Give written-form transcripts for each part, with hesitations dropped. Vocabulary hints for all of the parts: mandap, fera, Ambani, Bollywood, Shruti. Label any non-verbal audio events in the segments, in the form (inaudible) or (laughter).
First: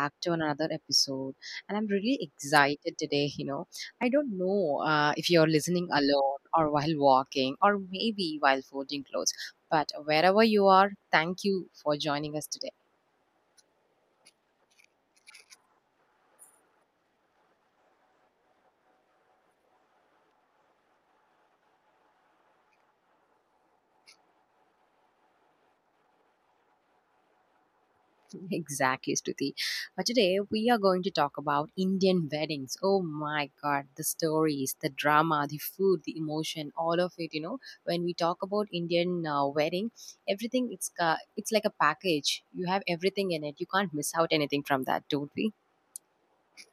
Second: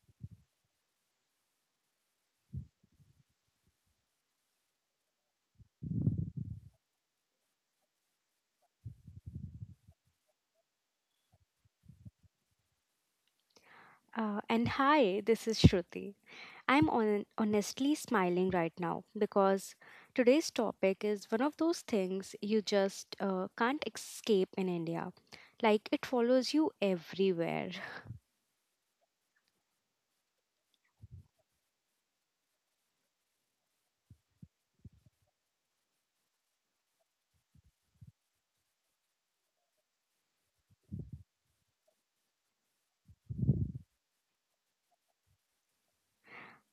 back to another episode. And I'm really excited today. I don't know if you're listening alone or while walking or maybe while folding clothes, but wherever you are, thank you for joining us today. And hi, this is Shruti. I'm on, honestly smiling right now because today's topic is one of those things you just can't escape in India. Like it follows you everywhere. (laughs) Exactly, Stuti. But today we are going to talk about Indian weddings. Oh my god, the stories, the drama, the food, the emotion, all of it. When we talk about Indian wedding, everything it's ca it's like a package. You have everything in it. You can't miss out anything from that, don't we?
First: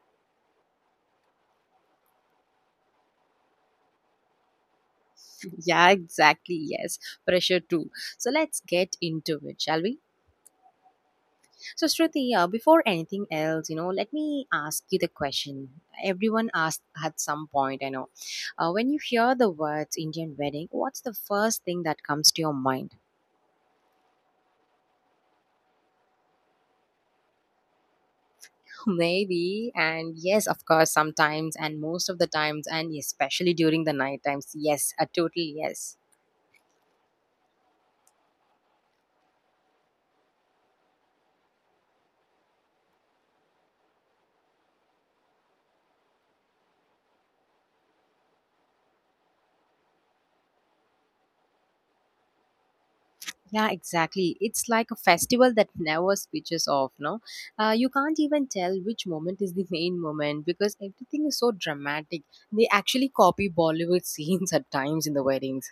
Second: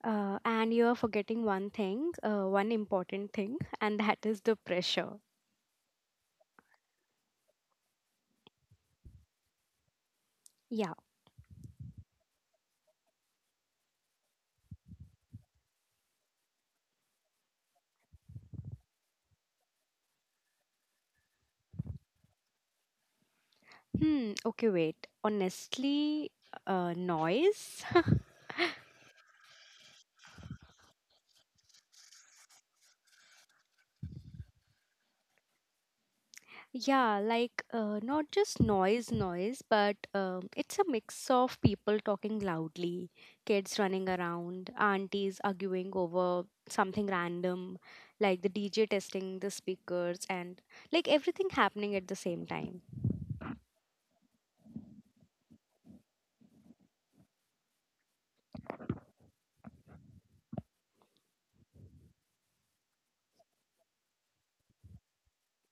And you are forgetting one thing, one important thing, (laughs) and that is the pressure. (laughs) yeah, exactly. Yes, pressure too. So let's get into it, shall we? Yeah. So, Shruti, yeah, before anything else, let me ask you the question. Everyone asked at some point, I know. When you hear the words Indian wedding, what's the first thing that comes to your mind? Hmm. Okay, wait. Honestly, noise? (laughs) Maybe, and yes, of course, sometimes, and most of the times, and especially during the night times, yes, a total yes. Yeah, like not just noise, but it's a mix of people talking loudly, kids running around, aunties arguing over something random, like the DJ testing the speakers, and like everything happening at the same time. Yeah, exactly. It's like a festival that never switches off, no? You can't even tell which moment is the main moment because everything is so dramatic. They actually copy Bollywood (laughs) scenes at times in the weddings.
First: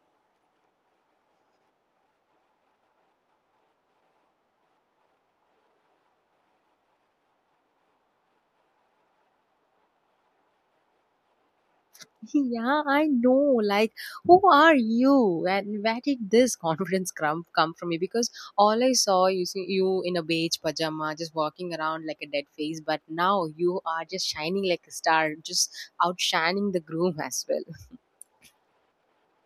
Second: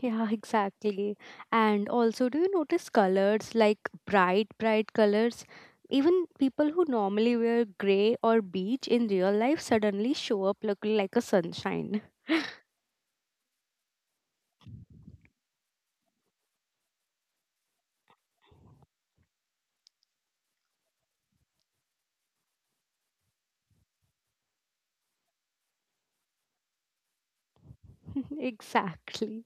Yeah, (laughs) exactly. And also, do you notice colors like bright colors? Even people who normally wear gray or beige in real life suddenly show up looking like a sunshine. (laughs) yeah, I know. Like, who are you? And where did this (laughs) confidence come from you? Because all I saw you see you in a beige pajama, just walking around like a dead face. But now you are just shining like a star, just outshining the groom (laughs) as well. (laughs) Exactly.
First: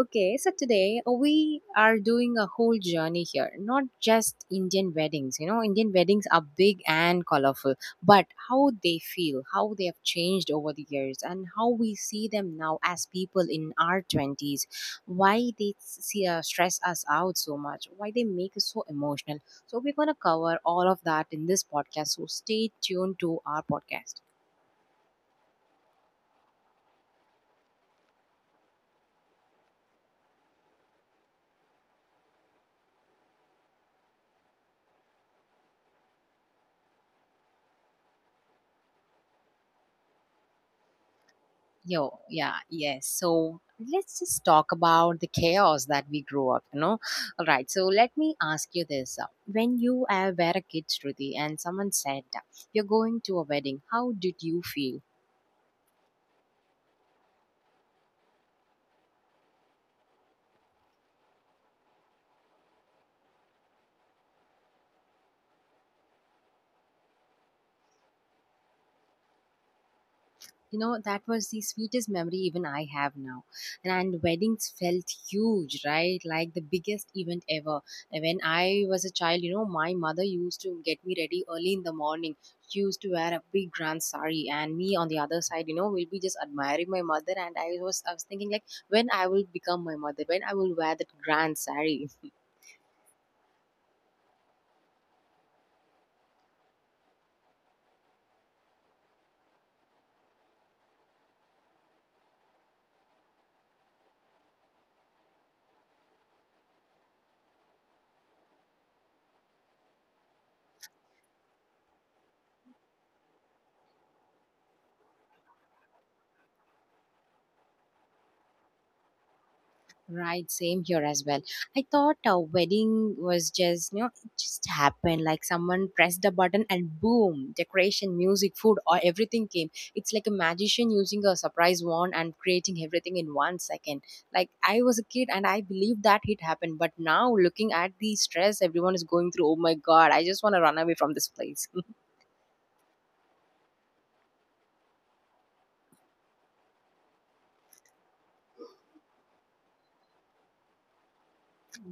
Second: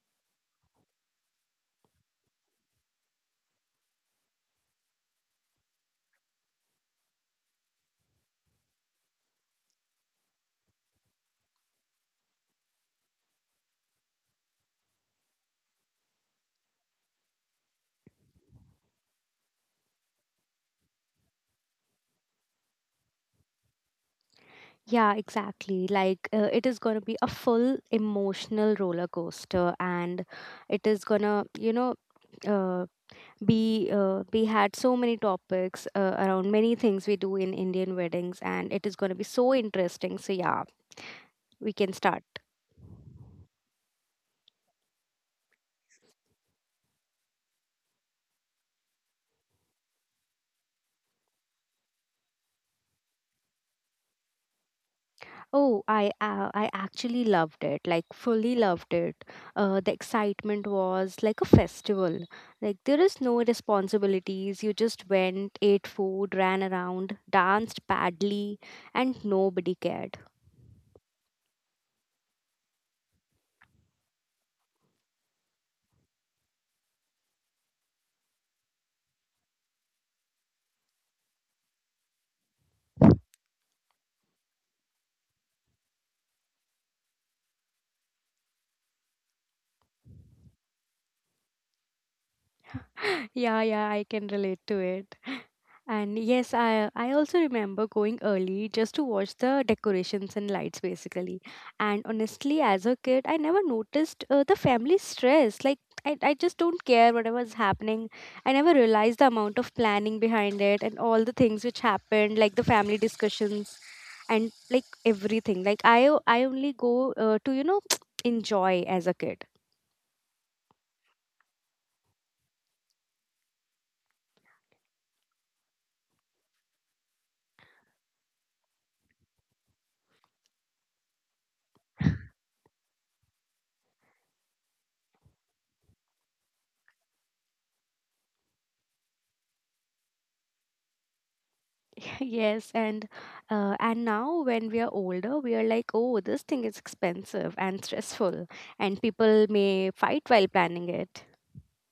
Okay, so today we are doing a whole journey here, not just Indian weddings. You know, Indian weddings are big and colorful, but how they feel, how they have changed over the years, and how we see them now as people in our 20s, why they stress us out so much, why they make us so emotional. So, we're going to cover all of that in this podcast. So, stay tuned to our podcast. Yeah, exactly. Like it is going to be a full emotional roller coaster, and it is going to, you know, uh, be we had so many topics around many things we do in Indian weddings, and it is going to be so interesting. So yeah, we can Yo, start. yeah, yes. So let's just talk about the chaos that we grew up, you know? All right, so let me ask you this. When you were a kid, Shruti, and someone said, you're going to a wedding, how did you feel? Oh, I actually loved it, like fully loved it. The excitement was like a festival. Like there is no responsibilities. You just went, ate food, ran around, danced badly, and nobody cared. You know that was the sweetest memory even I have now, and weddings felt huge, right? Like the biggest event ever. And when I was a child, you know, my mother used to get me ready early in the morning. She used to wear a big grand sari, and me on the other side, you know, will be just admiring my mother. And I was thinking like when I will become my mother, when I will wear that grand sari. (laughs) (gasps) (laughs) Yeah, yeah, I can relate to it. And yes, I also remember going early just to watch the decorations and lights basically. And honestly, as a kid, I never noticed the family stress. Like I just don't care whatever's happening. I never realized the amount of planning behind it and all the things which happened, like the family discussions and like everything. I only go to (tsk) enjoy as a kid. Right, same here as well. I thought a wedding was just, you know, it just happened like someone pressed the button and boom, decoration, music, food, or everything came. It's like a magician using a surprise wand and creating everything in 1 second. Like I was a kid and I believed that it happened, but now looking at the stress everyone is going through, oh my god, I just want to run away from this place. Yes, and now when we are older, we are like, oh, this thing is expensive and stressful, and people may fight while planning it.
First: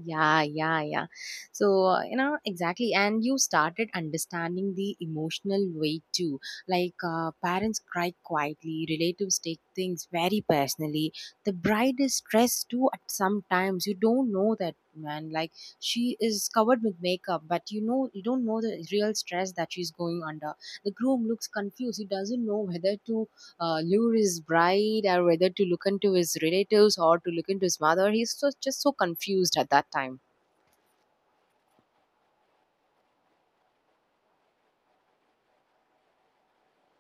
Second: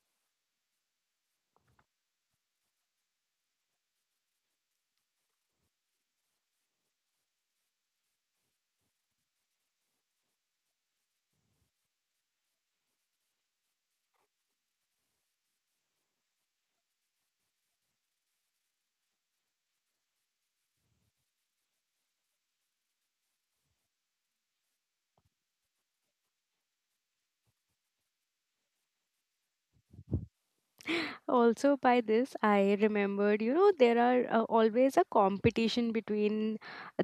Yeah, yeah, yeah. So, And you started understanding the emotional weight too. Like, parents cry quietly, relatives take things very personally. The bride is stressed too at sometimes. You don't know that, man. Like, she is covered with makeup, but you know, you don't know the real stress that she's going under. The groom looks confused. He doesn't know whether to lure his bride or whether to look into his relatives or to look into his mother. He's so, just so confused at that time. Also, by this, I remembered, you know, there are always a competition between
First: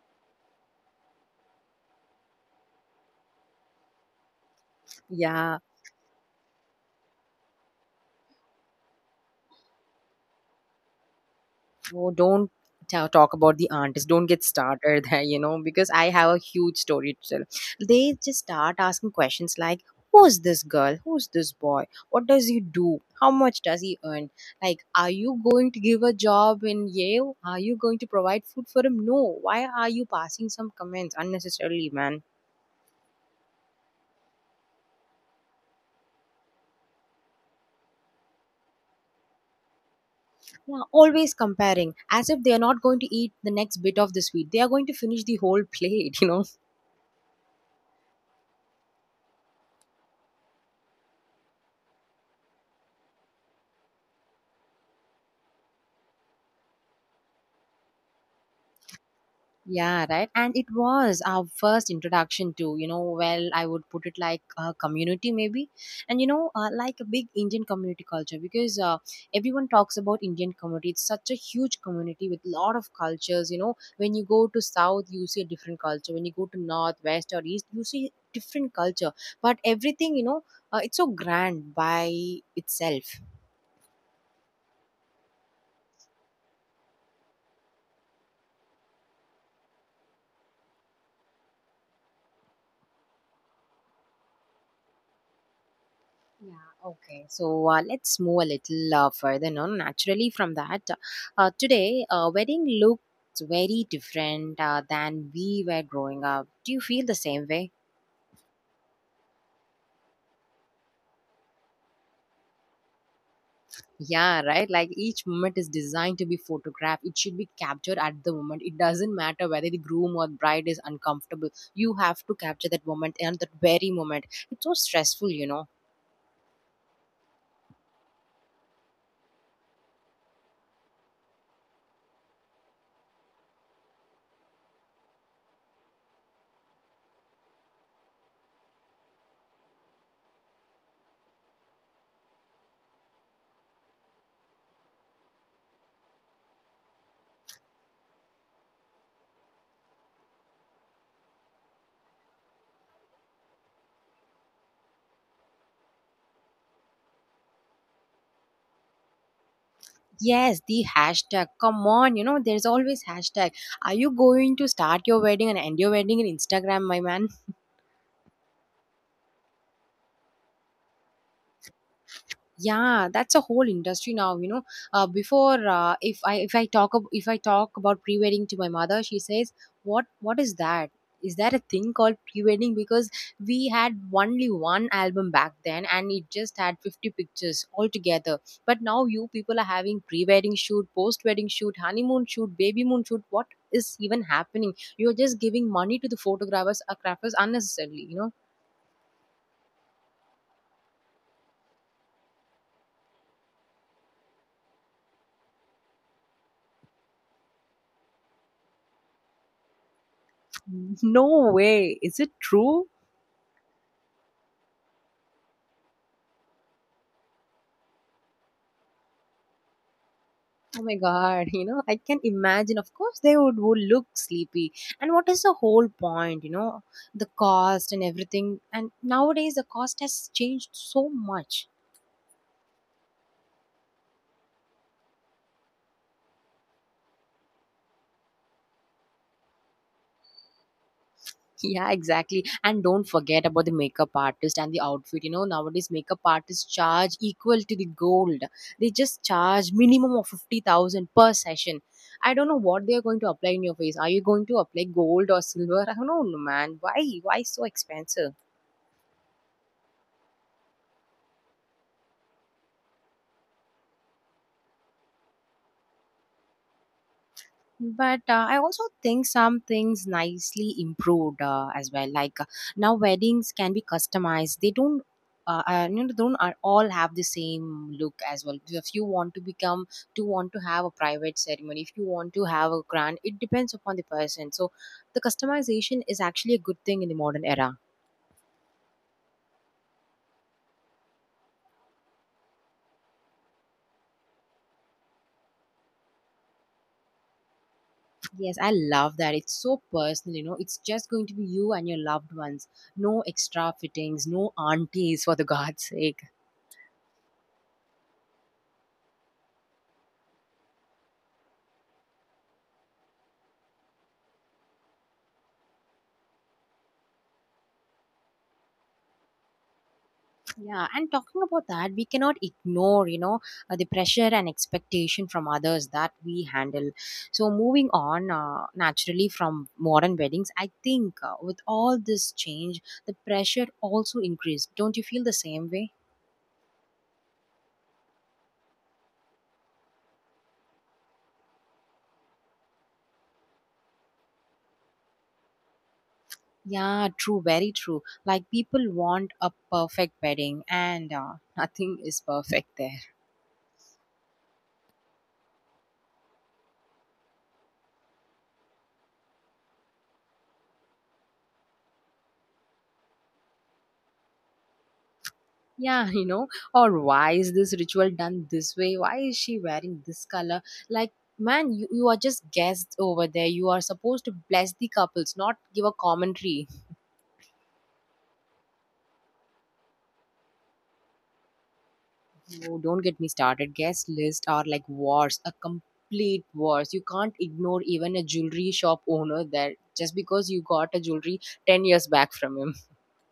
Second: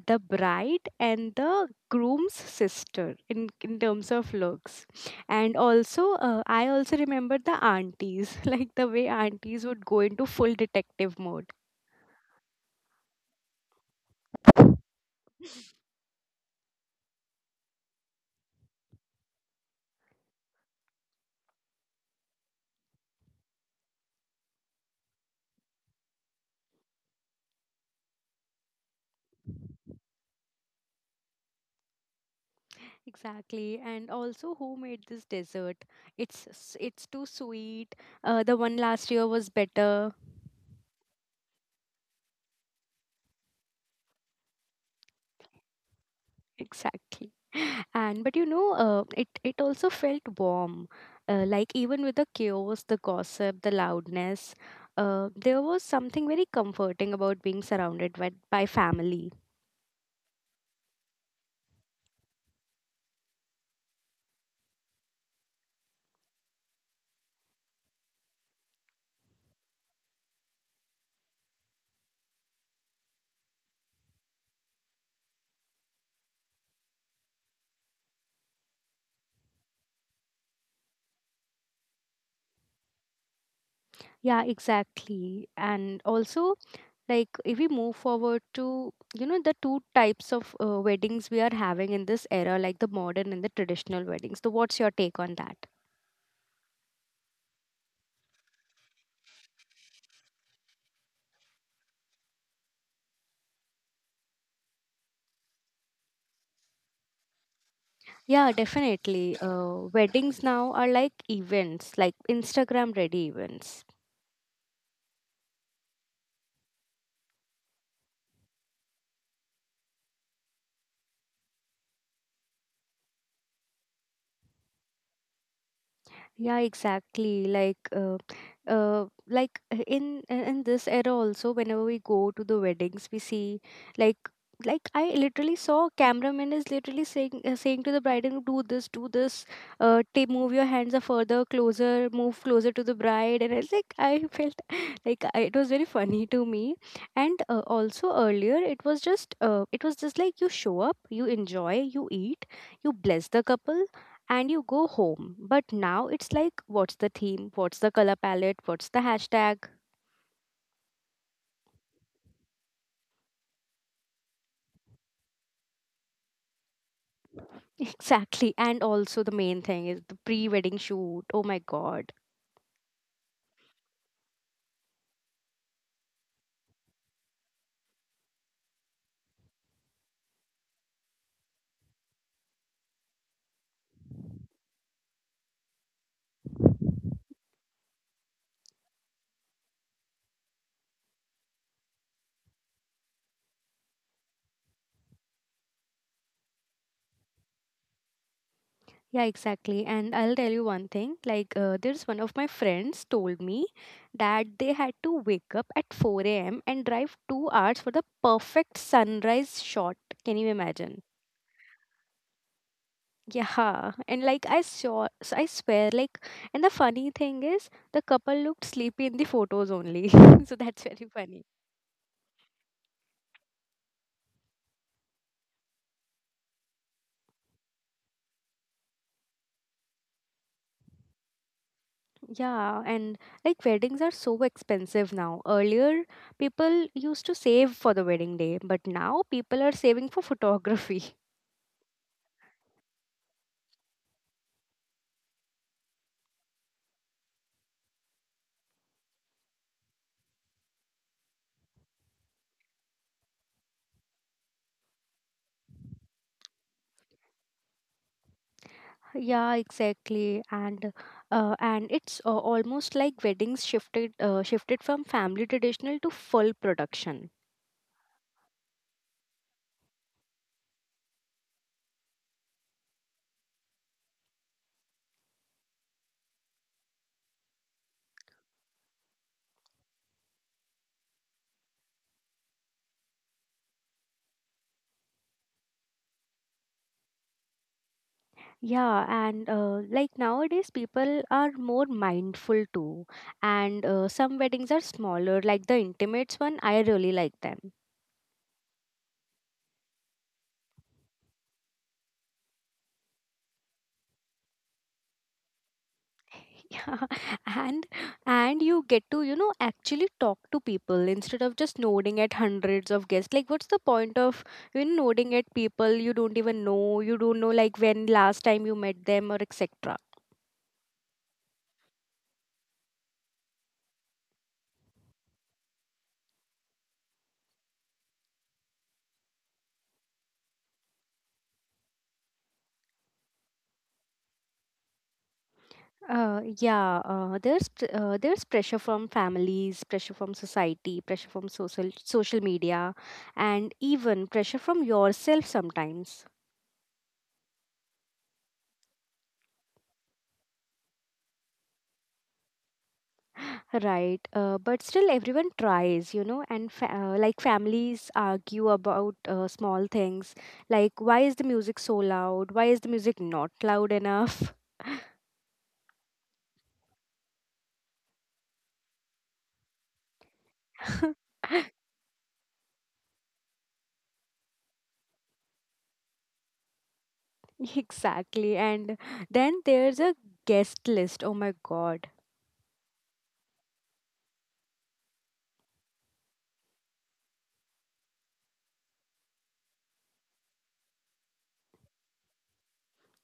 the bride and the groom's sister in terms of looks, and Yeah, also I also remember the aunties, (laughs) like the way aunties would go into full detective mode. oh, don't talk about the aunties. Don't get started (laughs) there, you know, because I have a huge story to tell. They just start asking questions like, who's this girl? Who's this boy? What does he do? How much does he earn? Like, are you going to give a job in Yale? Are you going to provide food for him? No. Why are you passing some comments unnecessarily, man? Exactly, and also who made this dessert? It's too sweet. The one last year was better. Yeah, always comparing as if they are not going to eat the next bit of the sweet. They are going to finish the whole plate, (laughs) you know. Exactly, (laughs) and but you know, it also felt warm. Like even with the chaos, the gossip, the loudness, there was something very comforting about being surrounded by family. Yeah, right. And it was our first introduction to, you know, well, I would put it like a community maybe. And, like a big Indian community culture, because everyone talks about Indian community. It's such a huge community with lot of cultures, you know. When you go to South, you see a different culture. When you go to North, West or East, you see different culture. But everything, it's so grand by itself. Yeah, exactly, and also like if we move forward to, you know, the two types of weddings we are having in this era, like the modern and the traditional weddings, so what's your take on that? Yeah, okay. So let's move a little further now. Naturally, from that, today, wedding looks very different than we were growing up. Do you feel the same way? Yeah, definitely, weddings now are like events, like Instagram ready events. Yeah, right? Like each moment is designed to be photographed. It should be captured at the moment. It doesn't matter whether the groom or bride is uncomfortable. You have to capture that moment and that very moment. It's so stressful, you know. Yeah, exactly. Like in this era also, whenever we go to the weddings, we see like I literally saw a cameraman is literally saying saying to the bride, and do this, take move your hands are further closer, move closer to the bride, and I was like I felt (laughs) like I, it was very funny to me, and also earlier it was just it was just like you show up, you enjoy, you eat, you bless the couple and you go home. But now it's like, what's the theme? What's the color palette? What's the hashtag? Yes, the hashtag. Come on, you know, there's always hashtag. Are you going to start your wedding and end your wedding in Instagram, my man? (laughs) Exactly. And also, the main thing is the pre wedding shoot. Oh my God. Yeah, that's a whole industry now. You know, before if I talk ab- if I talk about pre wedding to my mother, she says, "What is that? Is that a thing called pre wedding?" Because we had only one album back then, and it just had 50 pictures altogether. But now you people are having pre wedding shoot, post wedding shoot, honeymoon shoot, baby moon shoot. What is even happening? You are just giving money to the photographers, crafters unnecessarily. You know, Yeah, exactly. And I'll tell you one thing, like, there's one of my friends told me that they had to wake up at 4 a.m. and drive 2 hours for the perfect sunrise shot. Can you (laughs) imagine? no way. Is it true? Yeah, and like I swear, like, and the funny thing is, the couple looked sleepy in the photos only. (laughs) So Oh that's my very funny. god, (laughs) you know, I can imagine. Of course, they would look sleepy. And what is the whole point, you know, the cost and everything. And nowadays, the cost has changed so much. (laughs) Yeah, and like weddings are so expensive now. Earlier, people used to save for the wedding day, but now people are saving for photography. (laughs) Yeah, exactly. And don't forget about the makeup artist and the outfit. You know, nowadays, makeup artists charge equal to the gold. They just charge minimum of 50,000 per session. I don't know what they are going to apply in your face. Are you going to apply gold or silver? (laughs) I don't know, man. Why? Why so expensive? Yeah, exactly. And it's almost like weddings shifted from family traditional to full production. But I also think some things nicely improved as well. Like now, weddings can be customized. They don't, you know, don't are- All have the same look as well. If you want to become, To want to have a private ceremony, if you want to have a grand, it depends upon the person. So, the customization is actually a good thing in the modern era. Yeah, and like nowadays, people are more mindful too. And some weddings are smaller, like the intimates one, I really like them. Yes, I love that. It's so personal. You know, it's just going to be you and your loved ones. No extra fittings, no aunties for the (laughs) God's sake. (laughs) Yeah, and you get to, you know, actually talk to people instead of just nodding at hundreds of guests. Like, what's the point of, you know, nodding at people you don't even know, you don't know like when last time you met them or etc. Yeah, and talking about that, we cannot ignore, you know, the pressure and expectation from others that we handle. So, moving on naturally from modern weddings, I think with all this change, the pressure also increased. Don't you feel the same way? Yeah, there's pressure from families, pressure from society, pressure from social media, and even pressure from yourself sometimes. Yeah, true, very true. Like people want a perfect wedding, and (laughs) nothing is perfect there. (laughs) Right, but still everyone tries, you know, and like families argue about small things, like why is the music so loud? Why is the music not loud enough? Yeah, (laughs) you know, or why is this ritual done this way? Why is she wearing this color? Like, (laughs) man, you are just guests over there. You are supposed to bless the couples, not give a commentary. Exactly, and then there's a guest list. Oh my god. No, don't get me started. Guest lists are like wars, a complete wars. You can't ignore even a jewelry shop owner there just because you got a jewelry 10 years back from him.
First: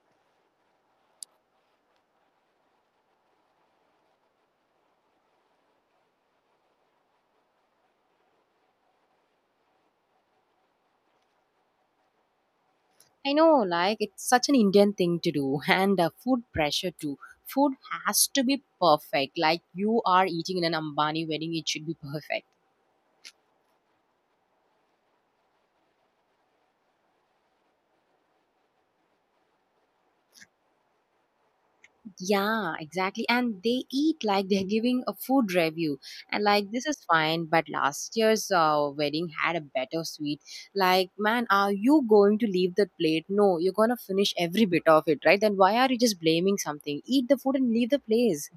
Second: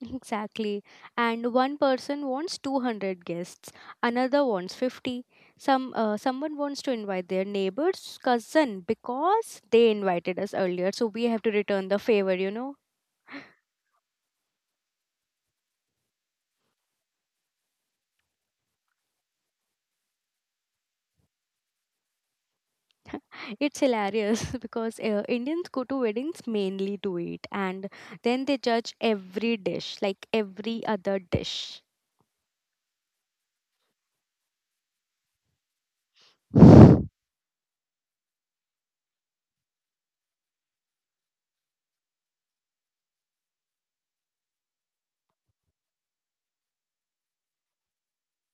Exactly. And one person wants 200 guests, another wants 50. Someone wants to invite their neighbor's cousin because they invited us earlier, so we have to return the favor, you know. I know, like it's such an Indian thing to do, (laughs) and food pressure too. Food has to be perfect. Like you are eating in an Ambani wedding, it should be perfect. (laughs) It's hilarious (laughs) because Indians go to weddings mainly to eat and then they judge every dish, like every other dish. Yeah, exactly. And they eat like they're giving a food review, and like this is fine. But last year's wedding had a better sweet. Like, man, are you going to leave that plate? No, you're gonna finish every bit of it, right? Then why are you just blaming something? Eat the food and leave the place.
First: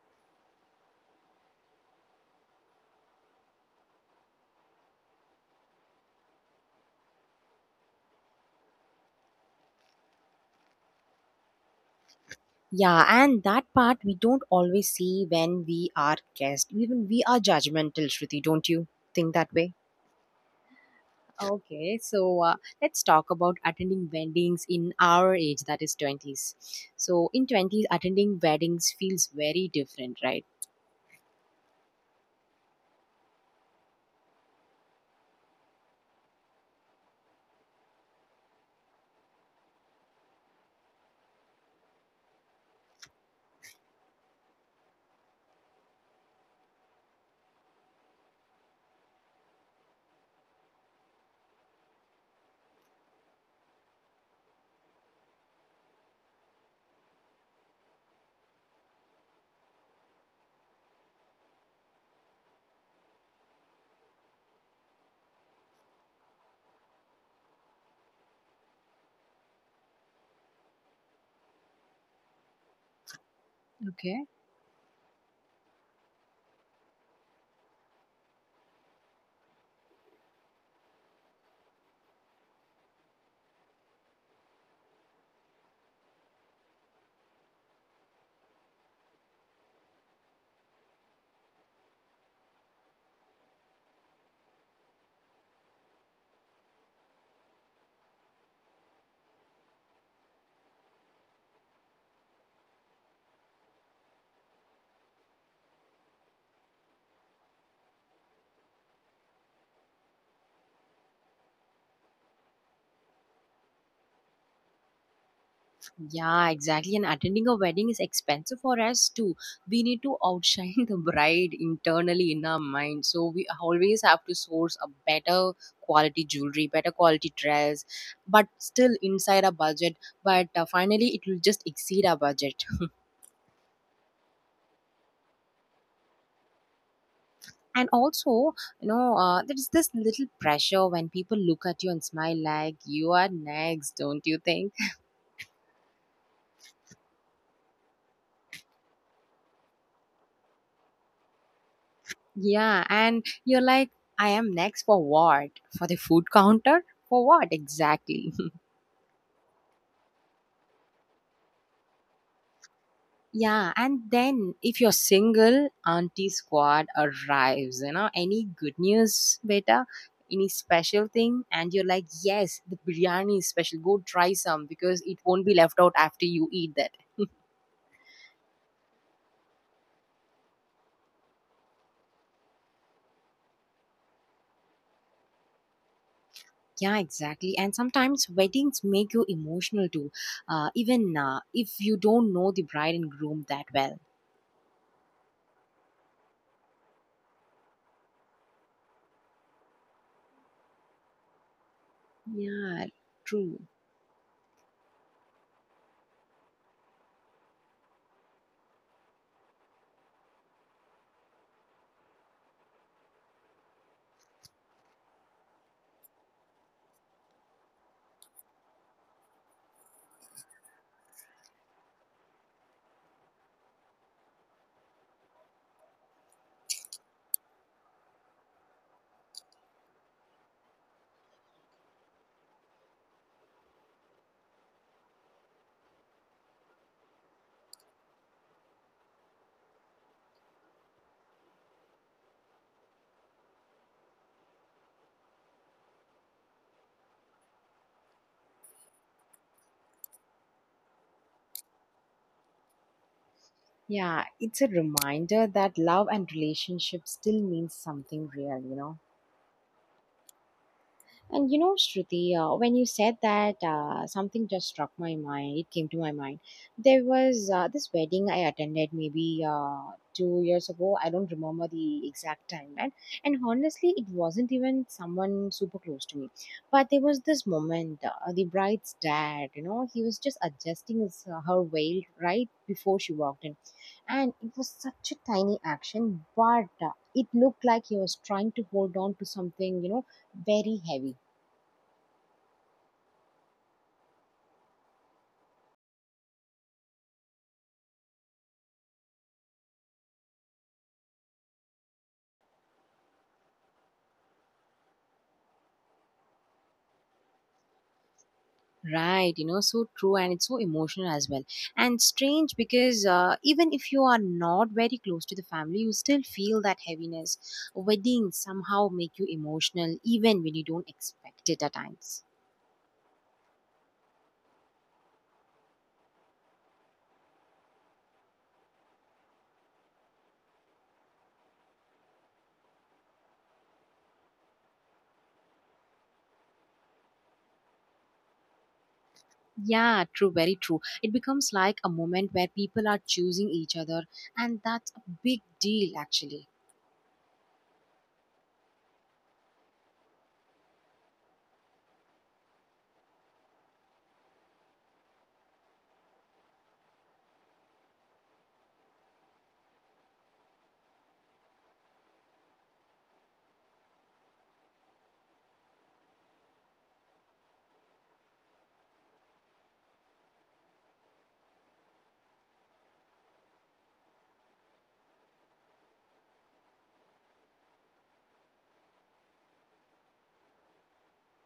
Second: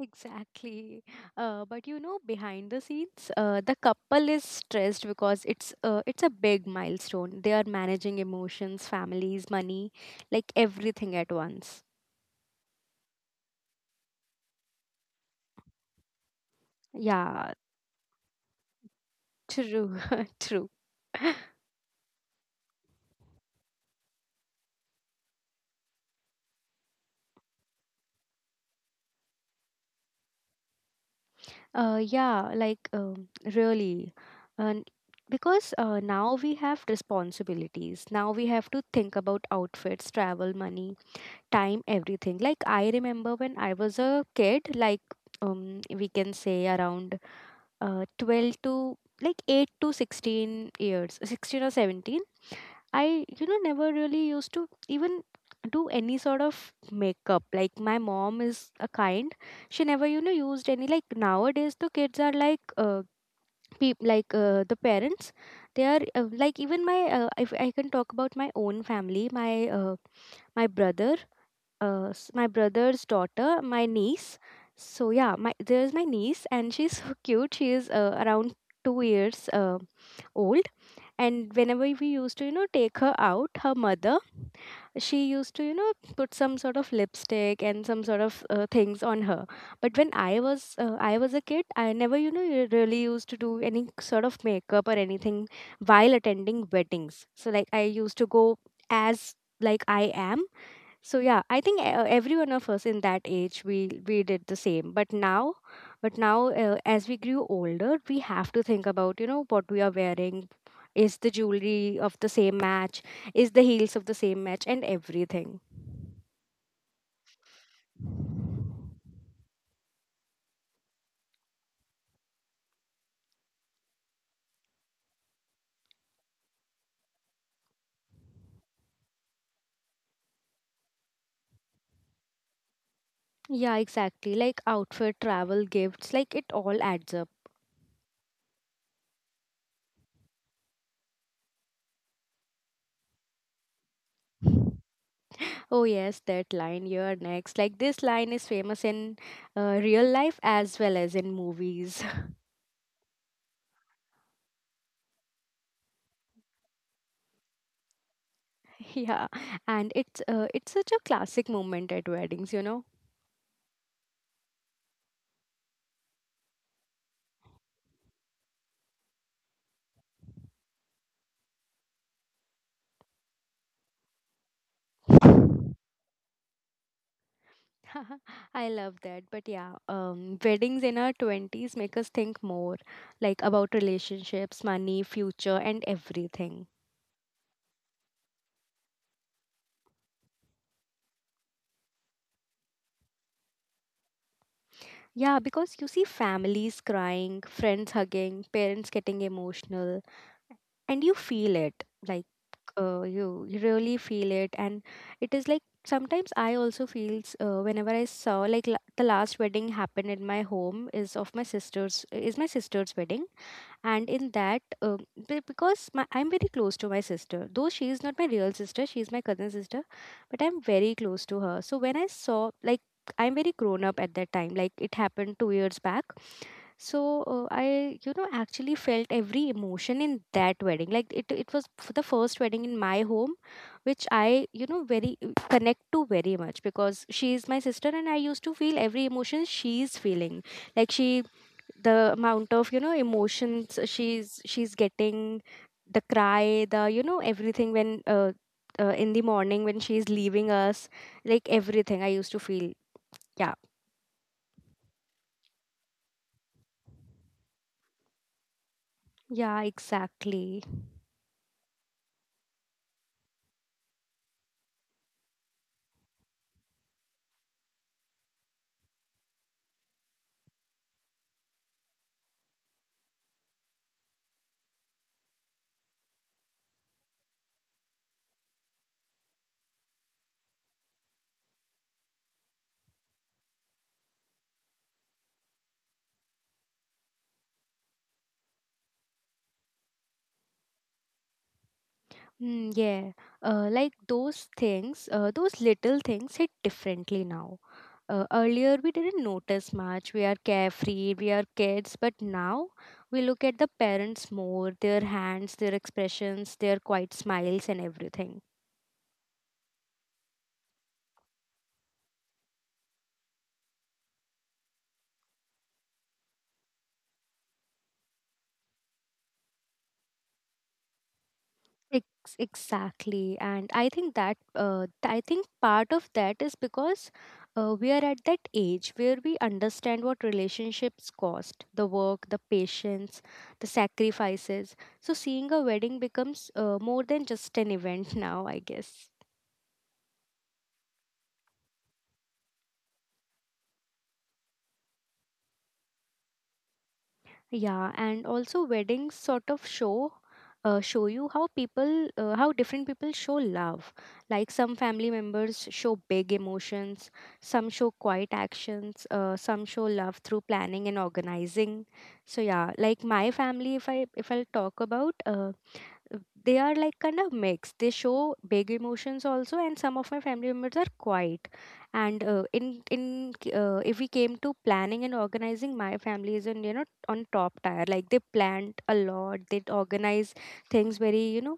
Exactly. But you know, behind the scenes, the couple is stressed because it's a big milestone. They are managing emotions, families, money, like everything at once. Yeah, and that part we don't always see when we are guests. Even we are Yeah, judgmental, Shruti, don't you think that way? true, (laughs) true. Okay, so let's talk about attending weddings in our age, that is 20s. So, in 20s, attending weddings feels very different, right? Yeah, like really, and because now we have responsibilities. Now we have to think about outfits, travel, money, time, everything. Like I remember when I was a kid, like um, we can say around 12 to like 8 to 16 years, 16 or 17, I, you know, never really used to even do any sort of makeup. Like my mom is a kind, she never, you know, used any, like nowadays the kids are like, the parents, they are like, even my if I can talk about my own family, my uh, my brother, my brother's daughter, my Okay. niece. So yeah, my there's my niece, and she's (laughs) so cute. She is around 2 years old, and whenever we used to, you know, take her out, her mother, she used to, you know, put some sort of lipstick and some sort of things on her. But when I was a kid, I never, you know, really used to do any sort of makeup or anything while attending weddings. So like I used to go as like I am. So yeah, I think every one of us in that age we did the same. But now as we grew older, we have to think about, you know, what we are wearing, is the jewelry of the same match, is the heels of the same match, and everything. Yeah, exactly. And attending a wedding is expensive for us too. We need to outshine (laughs) the bride internally in our mind. So we always have to source a better quality jewelry, better quality dress, but still inside our budget. But finally, it will just exceed our budget. Yeah, exactly. Like outfit, travel, gifts, like it all adds up. And also, you know, there is this little pressure when people look at you and smile like you are next, don't you think? Oh yes, that line. You're next. Like this line is famous in real life as well as in movies. Yeah, and you're like, I am next for what? For the food counter? For what exactly? (laughs) Yeah, and it's such a classic moment at weddings. You know. (laughs) Yeah, and then if you're single, Auntie Squad arrives, you know, any good news, beta? Any special thing, and you're like, yes, the biryani is special. Go try some because it won't be left out after you eat that. (laughs) I love that. But yeah, weddings in our 20s make us think more, like about relationships, money, future, and everything. Yeah, exactly. And sometimes weddings make you emotional too, even if you don't know the bride and groom that well. Yeah, because you see families crying, friends hugging, parents getting emotional, and you feel it. Like Yeah, you true. really feel it. And it is like sometimes I also feels whenever I saw the last wedding happened in my home is of my sister's wedding. And in that, because I'm very close to my sister, though she is not my real sister, she is my cousin sister, but I'm very close to her. So when I saw, like, I'm very grown up at that time, like it happened 2 years back. So I, actually felt every emotion in that wedding. Like it was the first wedding in my home, which I, very connect to very much, because she is my sister and I used to feel every emotion she is feeling. Like she, the amount of emotions she's getting, the cry, the, everything, when in the morning when she's leaving us, like everything I used to feel. Yeah. Yeah, it's a reminder that love and relationship still means something real, you know. Yeah, exactly. And you know, Shruti, when you said that, something just struck my mind. It came to my mind. There was this wedding I attended maybe 2 years ago. I don't remember the exact time, and honestly, it wasn't even someone super close to me. But there was this moment. The bride's dad, you know, he was just adjusting his, her veil right before she walked in, and it was such a tiny action, but it looked like he was trying to hold on to something, you know, very heavy. Mm, yeah. Like those things, those little things hit differently now. Earlier we didn't notice much, we are carefree, we are kids, but now we look at the parents more, their hands, their expressions, their quiet smiles, and everything. Right, you know, so true, and it's so emotional as well. And strange, because even if you are not very close to the family, you still feel that heaviness. Weddings somehow make you emotional even when you don't expect it at times. Exactly, and I think that I think part of that is because we are at that age where we understand what relationships cost, the work, the patience, the sacrifices. So seeing a wedding becomes, more than just an event (laughs) now, I guess. Yeah, true, very true. It becomes like a moment where people are choosing each other, and that's a big deal actually. Yeah, and also weddings sort of show, show you how people, how different people show love. Like some family members show big emotions, some show quiet actions, some show love through planning and organizing. So yeah, like my family, if I'll talk about, they are like kind of mixed, they show big emotions also, and some of my family members are quiet. And if we came to planning and organizing, my family is on, on top tier. Like they planned a lot, they organize things very,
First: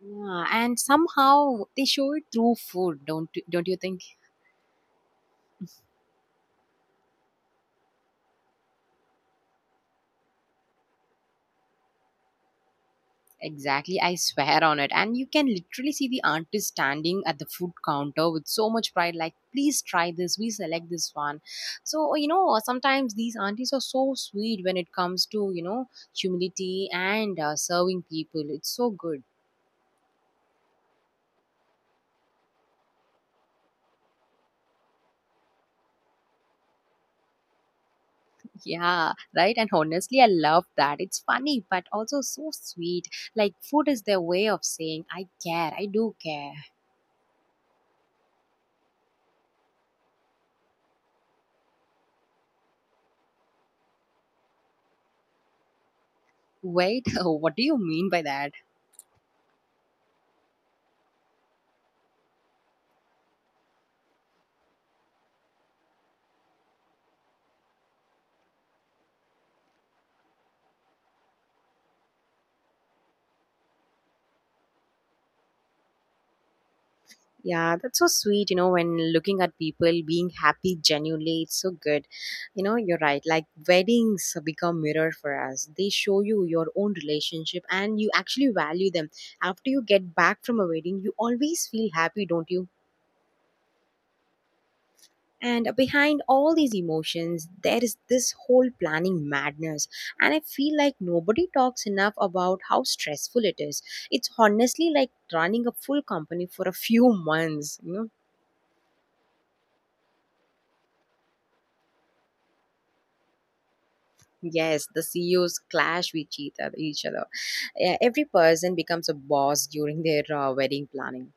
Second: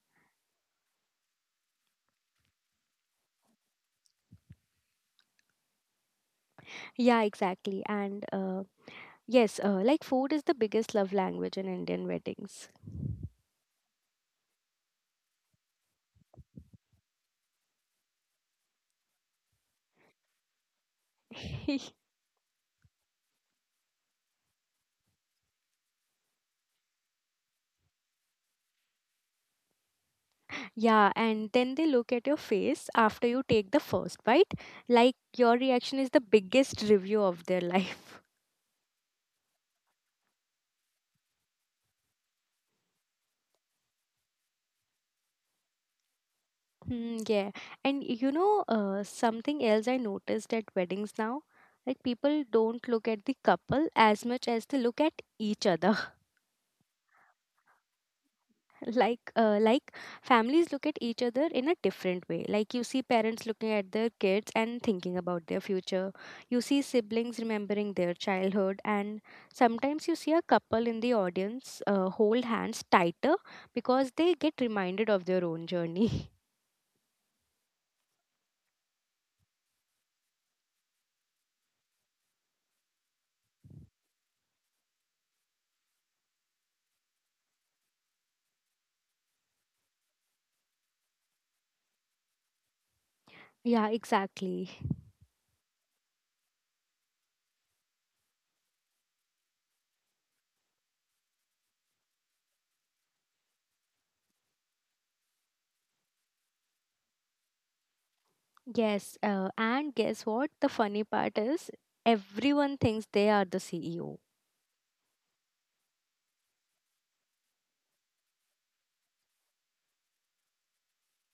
Yeah, and somehow they show it through food, don't you think? yeah, exactly. And yes, like food is the biggest love language in Indian weddings. Exactly, I swear on it. And you can literally see the artist standing at the food counter with so much pride, like, please try this, we select this one. (laughs) So, you know, sometimes these aunties are so sweet when it comes to, you know, humility and serving people. It's so good. Yeah, and then they look at your face after you take the first bite, like your reaction is the biggest review of their (laughs) life. Yeah, right. And honestly, I love that. It's funny, but also so sweet. Like, food is their way of saying, I care, I do care. Hmm. Yeah. And you know, something else I noticed at weddings now, like people don't look at the couple as much as they look at each other. (laughs) Wait, (laughs) what do you mean by that? Like families look at each other in a different way. Like you see parents looking at their kids and thinking about their future. You see siblings remembering their childhood, and sometimes you see a couple in the audience hold hands tighter because they get reminded of their own journey. (laughs) Yeah, that's so sweet. You know, when looking at people being happy genuinely, it's so good. You know, you're right. Like weddings become mirror for us. They show you your own relationship and you actually value them. After you get back from a wedding, you always feel happy, don't you? Yeah, exactly. And behind all these emotions, there is this whole planning madness. And I feel like nobody talks enough about how stressful it is. It's honestly like running a full company for a few months, you know. Yes, and guess what? The funny part is everyone thinks they are the CEO. Yes, the CEOs clash with each other. Each other. Yeah, every person becomes a boss during their wedding planning.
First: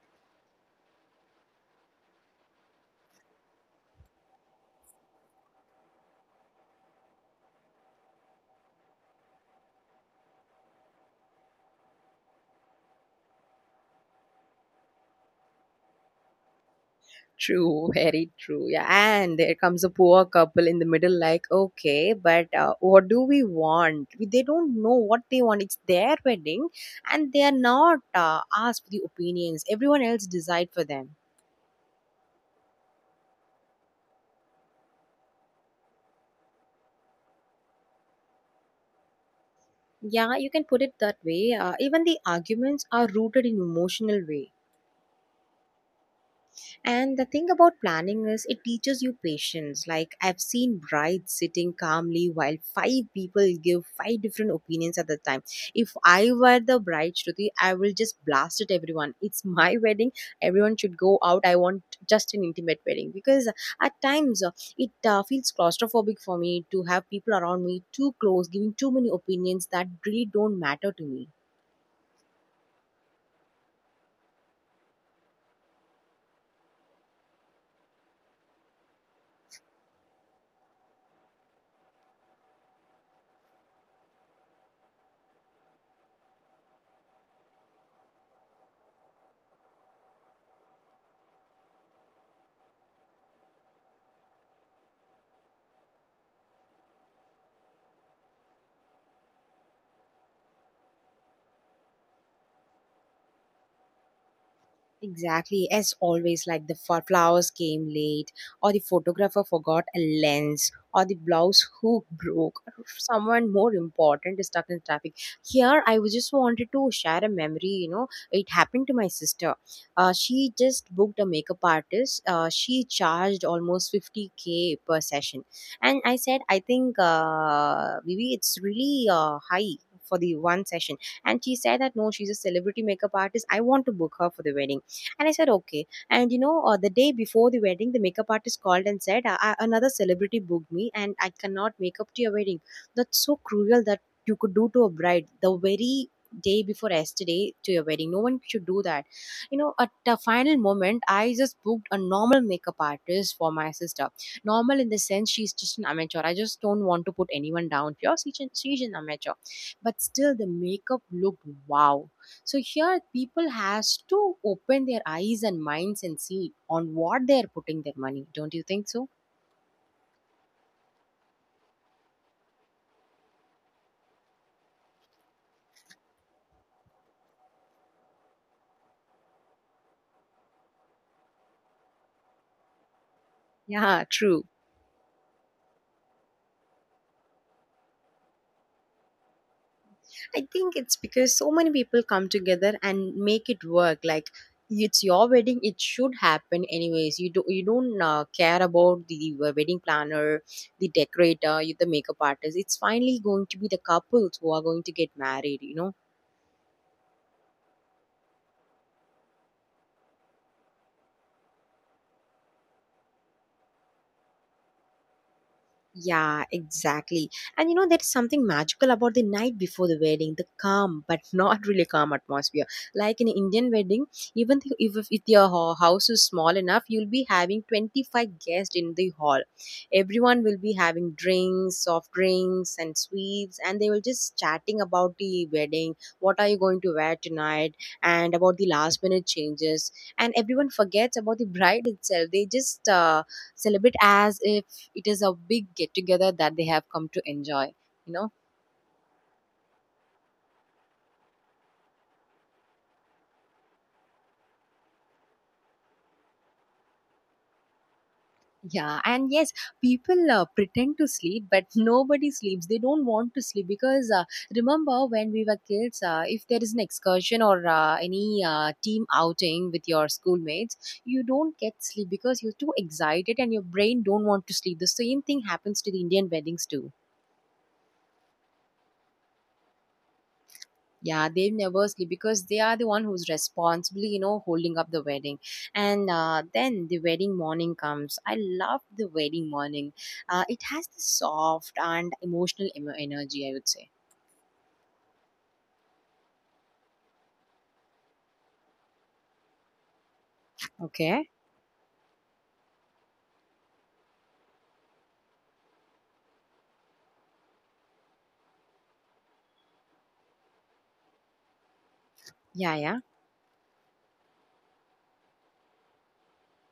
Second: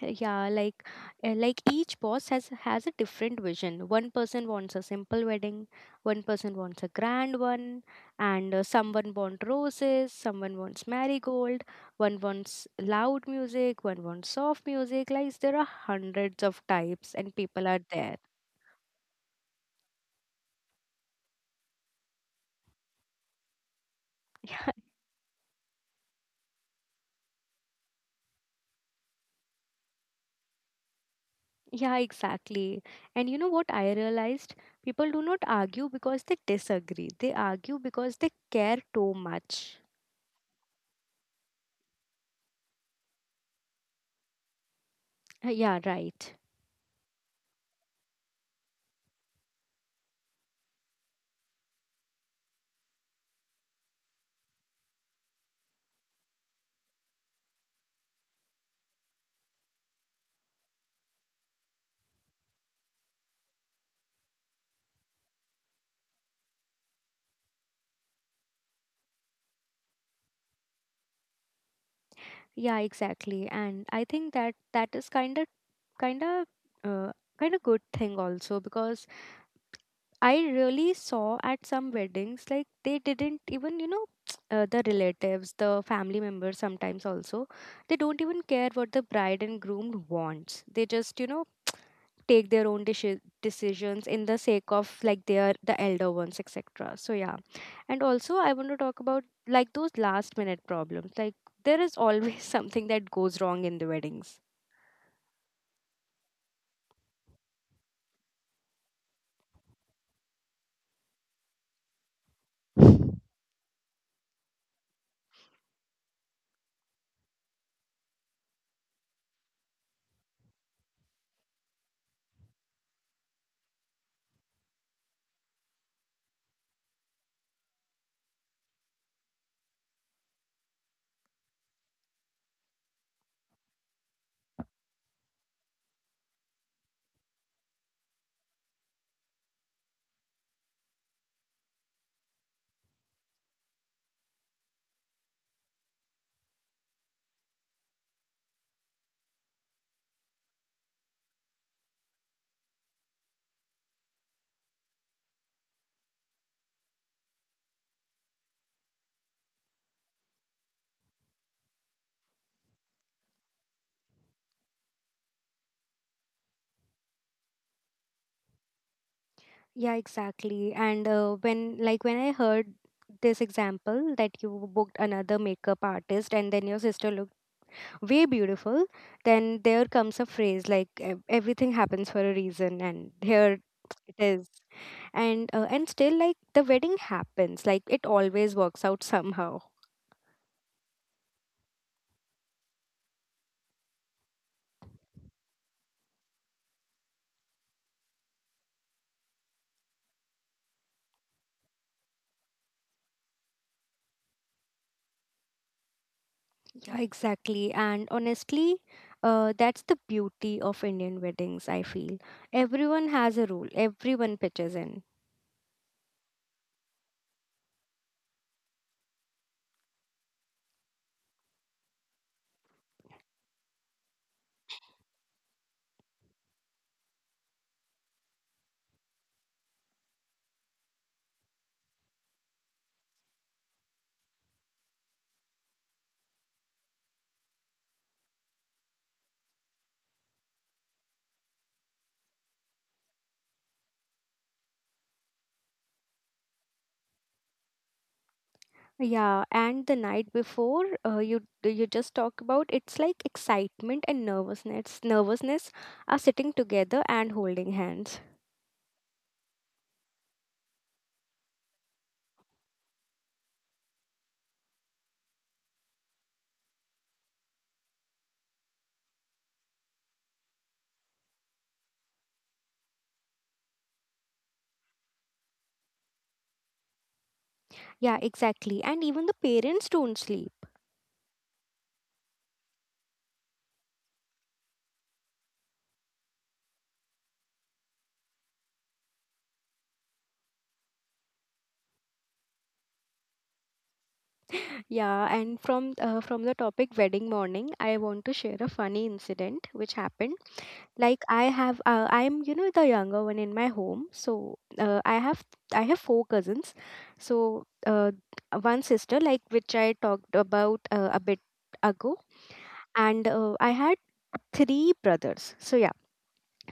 Yeah, like each boss has a different vision. One person wants a simple wedding, one person wants a grand one, and someone wants roses, someone wants marigold, one wants loud music, one wants soft music. Like there are hundreds of types, and people are True, there. very true. Yeah, and there comes a poor couple in the middle, like, okay, but what do we want? They don't (laughs) know what they want. It's their wedding, and they are not asked for the opinions. Everyone else decide for them. Yeah, exactly. And you know what I realized? People do not argue because they disagree. They argue because they care too much. Yeah, you can put it that way. Even the arguments are rooted in emotional way. Yeah, right. And the thing about planning is it teaches you patience. Like I've seen brides sitting calmly while five people give five different opinions at the time. If I were the bride, Shruti, I will just blast at everyone. It's (laughs) my wedding. Everyone should go out. I want just an intimate wedding because at times it feels claustrophobic for me to have people around me too close, giving too many opinions that really don't matter to me. Yeah, exactly. And I think that that is kind of kind of uh, kind of good thing also, because I really saw at some weddings, like they didn't even, you know, (tsk) the relatives, the family members sometimes also, they don't even care what the bride and groom wants. They just, you know, (tsk) take their own decisions in the sake of like their the elder ones, etc. So yeah, and also I want to talk about like those last minute problems. Like there is always (laughs) something that goes wrong in the weddings. Exactly, as always, like the flowers came late, or the photographer forgot a lens, or the blouse hook broke, or someone more important is stuck in traffic. Here, I was just wanted to share a memory. You know, it happened to my sister. She just booked a makeup artist. She charged almost 50K per session, and I said, I think, maybe it's really high for the one session. And she said that no, she's a celebrity makeup artist. I want to book her for the wedding, and I said, okay. And you know, the day before the wedding, the makeup artist called and said, Another celebrity booked me and I cannot make up to your wedding." That's so cruel that you could do to a bride the very day before yesterday to your wedding. No one should do that. You know, at the final moment, I just booked a normal makeup artist for my sister. Normal in the sense she's just an amateur. I just don't want to put anyone down here. She's an amateur. But still, the makeup looked wow, so here people has to open their eyes and minds and see on what they are putting their money. Don't you think so? Yeah, exactly. And when when I heard this example that you booked another makeup artist and then your sister looked way beautiful, then there comes a phrase like, Everything happens for a reason," and here Yeah, it true. is. And still like the wedding happens, like it always works out somehow. I think it's because so many people come together and make it work. Like it's your wedding, it should happen anyways. You don't care about the wedding planner, the decorator, the makeup artist. It's finally going to be the couples who are going to get married. You know. Yeah, exactly. And honestly, that's the beauty of Indian weddings, I feel. Everyone has a rule, everyone pitches in. Yeah, exactly. And you know, there's something magical about the night before the wedding, the calm, but (laughs) not really calm atmosphere. Like in an Indian wedding, even if, your house is small enough, you'll be having 25 guests in the hall. Everyone will be having drinks, soft drinks, and sweets, and they will just chatting about the wedding, what are you going to wear tonight, and about the last minute changes. And everyone forgets about the bride itself. They just celebrate as if it is a big get together that they have come to enjoy, you know. Yeah, and the night before, you just talk about, it's like excitement and nervousness. Nervousness are sitting together and holding hands. Yeah, and yes, people pretend to sleep, but (laughs) nobody sleeps. They don't want to sleep because remember when we were kids, if there is an excursion or any team outing with your schoolmates, you don't get sleep because you're too excited and your brain don't want to sleep. The same thing happens to the indian weddings too. Yeah, exactly. And even the parents don't sleep. Yeah, they never sleep because they are the one who's responsibly, you know, holding up the wedding. And then the wedding morning comes. I love the wedding morning. It has the soft and emotional emo energy, I would say. Yeah, and from, from the topic wedding morning, I want to share a funny incident which happened. Like Okay. I have, I'm you know the younger one in my home, so I have 4 cousins. So one sister, like which I talked about a bit ago, Yeah, yeah. and I had 3 brothers. So yeah,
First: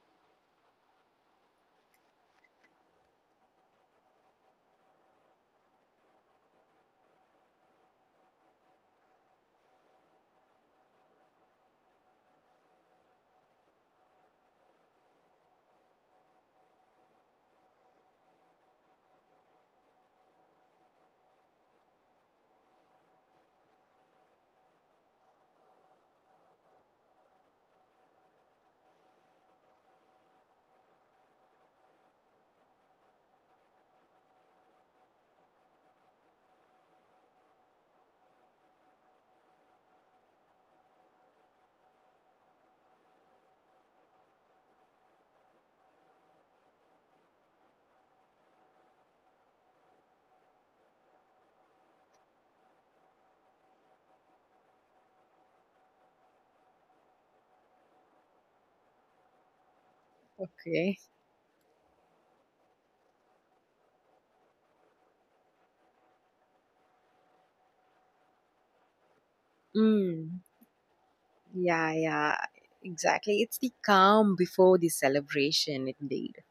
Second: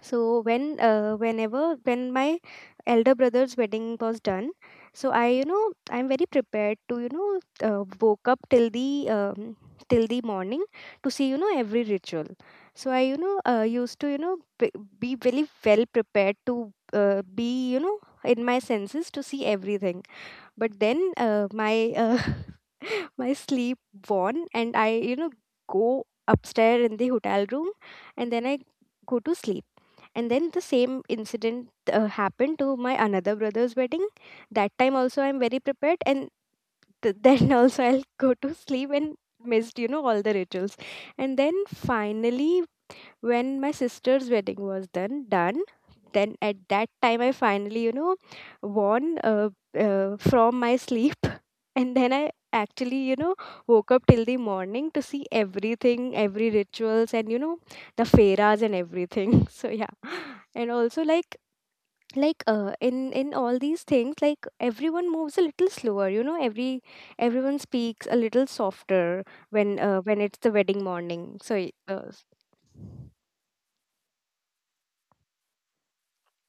so when whenever when my elder brother's wedding was done, so I, you know, I'm very prepared to, you know, woke up till the morning to see, you know, every ritual. So I, you know, used to, you know, be very well prepared to be, you know, in my senses to see everything. But then my (laughs) my sleep won, and I, you know, go upstairs in the hotel room, and then I go to sleep. And then the same incident happened to my another brother's wedding. That time also I'm very prepared, and (laughs) then also I'll go to sleep and missed, you know, all the rituals. And then finally when my sister's wedding was then done, then at that time I finally, you know, won from my sleep. (laughs) And then I actually, you know, woke up till the morning to see everything, every rituals, and you know, the feras and everything. (laughs) So yeah, and Okay. also like in all these things, like everyone moves a little slower, you know, every, everyone speaks a little softer when when it's Mm. the wedding morning. So Yeah, yeah, exactly. It's the calm before the celebration indeed.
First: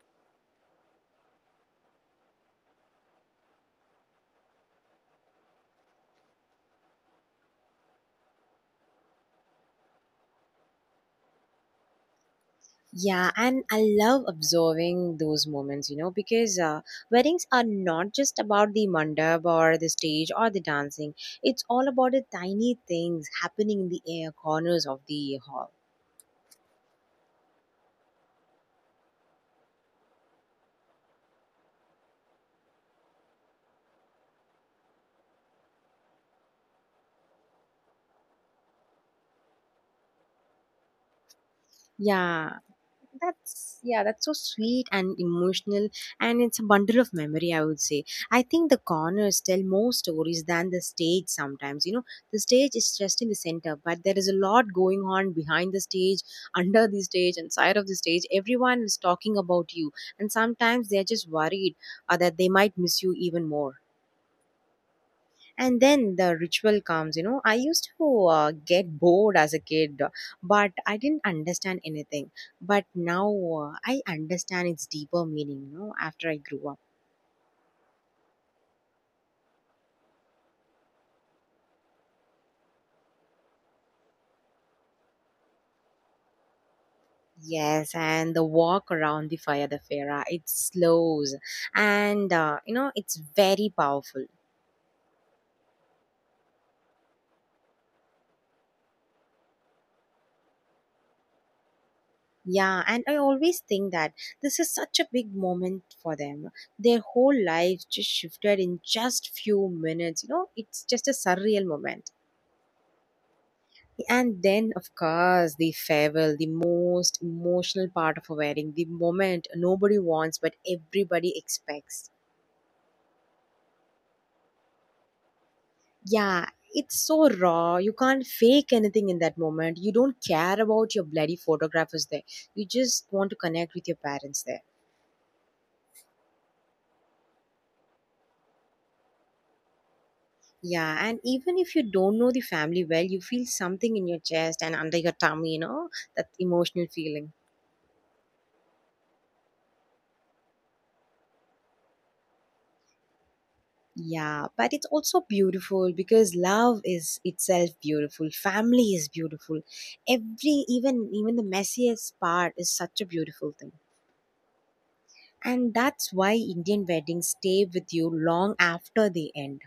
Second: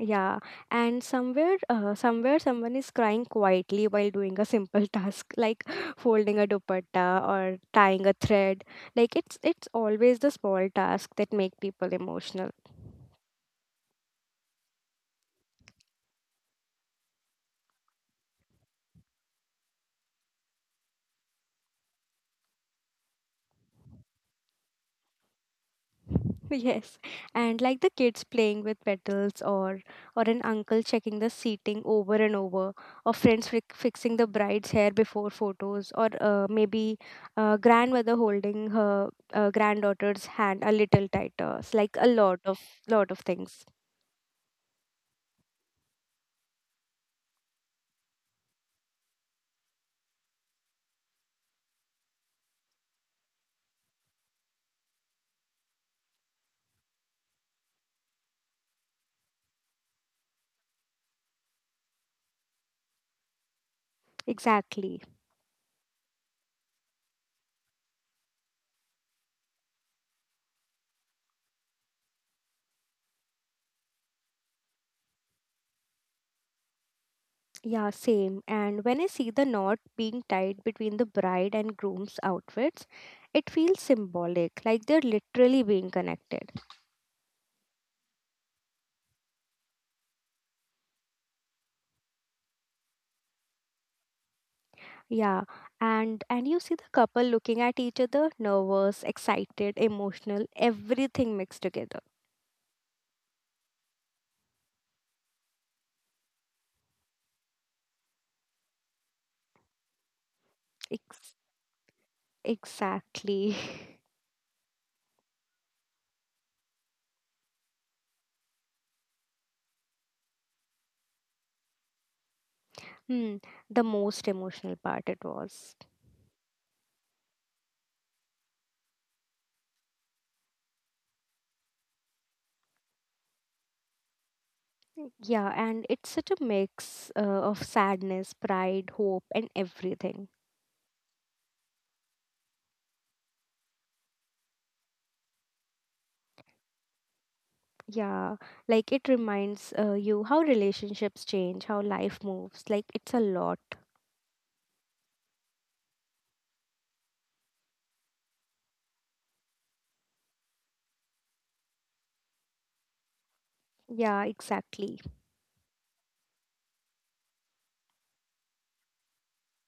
yeah, and somewhere, somewhere, someone is crying quietly while doing a simple task, like (laughs) folding a dupatta or tying a thread. Like it's always the small tasks that make people emotional. Yeah, and I love observing those moments, you know, because weddings are not just about the mandap or the stage or the dancing. It's all about the tiny things happening in the air corners of the hall. (laughs) Yes, and like the kids playing with petals, or an uncle checking the seating over and over, or friends fixing the bride's hair before photos, or maybe grandmother holding her granddaughter's hand a little tighter. It's like a lot of, Yeah. lot of things. That's, yeah, that's so sweet and emotional, and it's a bundle of memory, I would say. I think the corners tell more stories than the stage sometimes. You know, the stage is just in the center, but there is a lot going on behind the stage, under the stage, and side of the stage. Everyone is talking about you, and sometimes they're just worried that they might miss you even more. Exactly. And then the ritual comes. You know, I used to get bored as a kid, but I didn't understand anything. But now I understand its deeper meaning, you know, after I grew up. Yeah, same. And when I see the knot being tied between the bride and groom's outfits, it feels symbolic, like they're literally being connected. Yes, and the walk around the fire, the fera, it slows, and you know, it's very powerful. Yeah, and you see the couple looking at each other, nervous, excited, emotional, everything mixed together. Yeah, and I always think that this is such a big moment for them. Their whole life just shifted in just few minutes, you know. It's just a Ex- surreal moment. exactly. (laughs) And then, of course, the farewell, the most emotional part of a wedding, the moment nobody wants but everybody expects. Hmm, the most emotional part it was. Yeah, it's so raw. You can't fake anything in that moment. You don't care about your bloody photographers there. You just want to connect with your parents there. Yeah, and it's such a mix, of sadness, pride, hope, and everything. Yeah, and even if you don't know the family well, you feel something in your chest and under your tummy, you know, that emotional feeling. Yeah, like it reminds, you how relationships change, how life moves. Like it's a lot. Yeah, but it's also beautiful because love is itself beautiful. Family is beautiful. Every even Even the messiest part is such a beautiful thing. Yeah, exactly. And that's why Indian weddings stay with you long after they end.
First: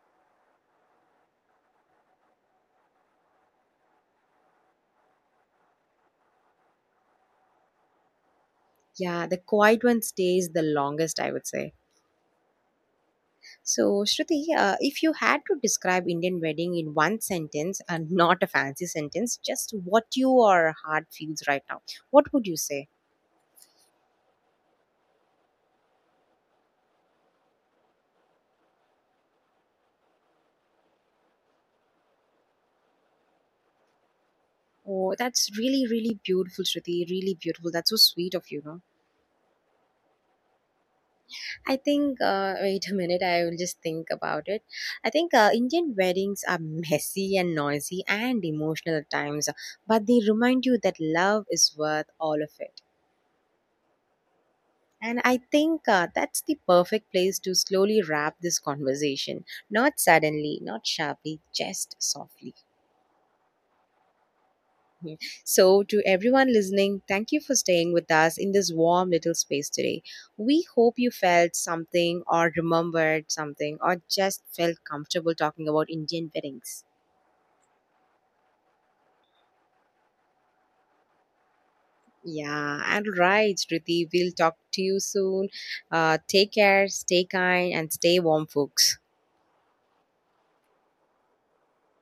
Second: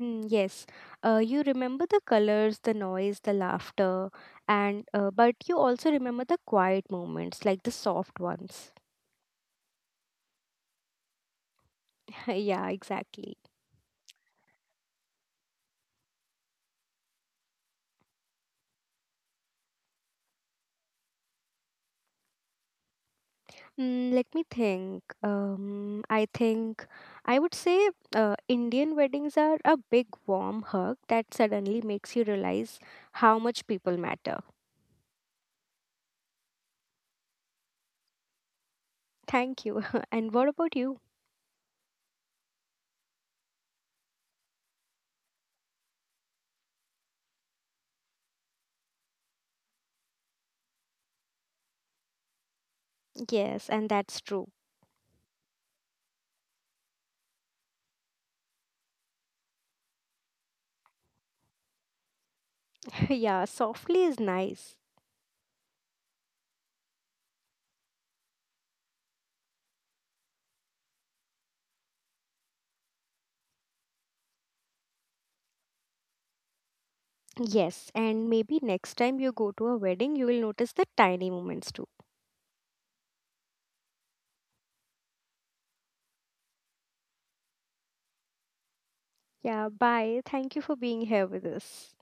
Mm, yes, you remember the colors, the noise, the laughter, and but you also remember the quiet moments, like the soft ones. Yeah, the quiet one stays the longest, I would say. (laughs) Yeah, exactly. So, Shruti, if you had to describe Indian wedding in one sentence, and (laughs) not a fancy sentence, just what your heart feels right now, what would you say? Mm, let me think. I think I would say, Indian weddings are a big warm hug that suddenly makes you realize how much people matter. Oh, that's really, really beautiful, Shruti. Really beautiful. That's so sweet of you. No, Thank you. (laughs) And what about you? I think, wait a minute, I will just think about it. I think Indian weddings are messy and noisy and emotional at times, but they remind you that love is worth all of it. Yes, and that's true. And I think that's the perfect place to slowly wrap this conversation. Not suddenly, not sharply, just softly. (laughs) Yeah, softly is nice. Mhm. So, to everyone listening, thank you for staying with us in this warm little space today. We hope you felt something, or remembered something, or just felt comfortable talking about Indian weddings. Yes, and maybe next time you go to a wedding, you will notice the tiny moments too. Yeah, and right, Ruti, we'll talk to you soon. Take care, stay kind, and stay warm, folks. Yeah, bye. Thank you for being here with us.